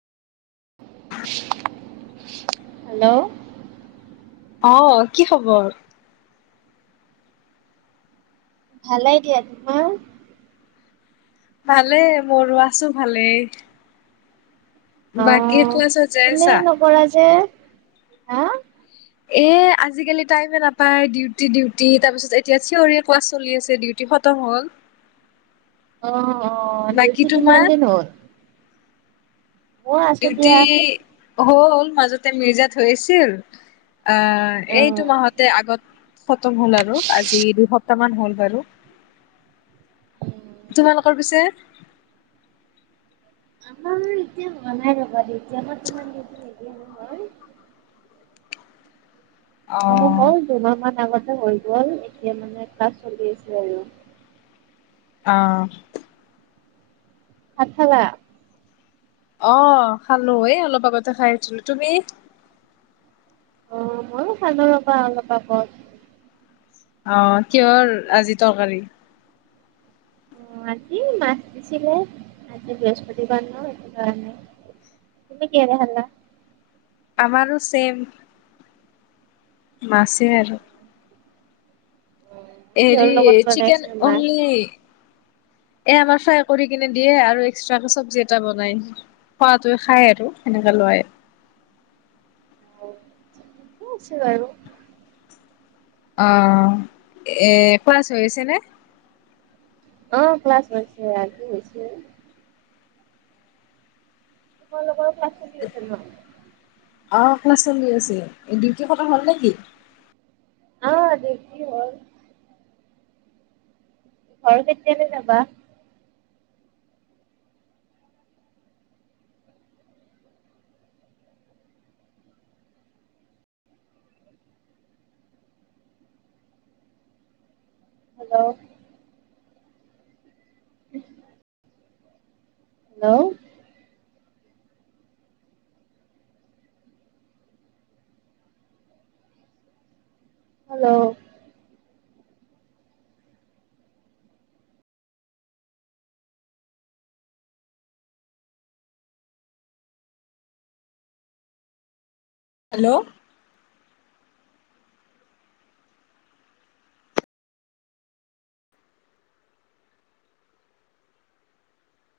Hello. অহ কি খবৰ! ভালে দিয়া তোমাৰ। ভালে মোৰো আছো ভালেই। বাকী অ'। ক্লাচত যাই ফোনেই আছা। নকৰা যে হা? এ আজিকালি টাইমে নাপায় ডিউটি ডিউটি তাৰ পিছত এতিয়া চিঞৰি ক্লাছ চলি আছে ডিউটি হব খতম হ'ল। অ অ বাকী ডিউতি কিমান তোমাৰ দিন হ'ল। মই আছোঁ ডিউটি দিয়া। হল মাজতে মিৰ্জাত হৈ আছিল। অ এইটো অ'। মাহতে আগত খতম হ'ল আৰু আজি দুহপ তামান হ'ল বাৰু। তোমালোকৰ পিছে। আমাৰ এতিয়া মনাই যব এতিয়া আমাৰ তোমাৰ নিদিয়ে নহয়। [unintelligible] মানে হ'ল অ', দুমাহমান আগত। হৈ গল এতিয়া মানে ক্লাছ চলি আছে আৰু। অ। ভাত খালা। অ খালো এই অলপ আগতে খাই উঠিলো তুমি অ মইয়ো ৰবা অলপ আগত অহ কিহৰ আজি তৰকাৰী অ আজি মাছ দিছিলে আজি বৃহস্পতি বাৰো সেইটো কাৰণে তুমি কিহেৰে খালা আমাৰো ছেম মাছে আৰু হৰি কিহৰ লগত চিকেন বনাইছিল মাছ? অনলি এ আমাৰ ফ্ৰাই কৰি কিনে দিয়ে আৰু এক্সট্ৰাকে চব্জি এটা বনাই খোৱাতোয়ে খাই আৰু সেনেকা লয় কি আছে বাৰু অ এ ক্লাচ হৈ আছে নে অ ক্লাছ হৈছে আজি হৈছে তোমালোকৰ ক্লাছ চলি আছে নাই অ ক্লাছ চলি আছে ডিউটি কথা হ'ল নেকি অ ডিউতি হল ঘৰ কেতিয়াকে যাবা hello um hello hello hello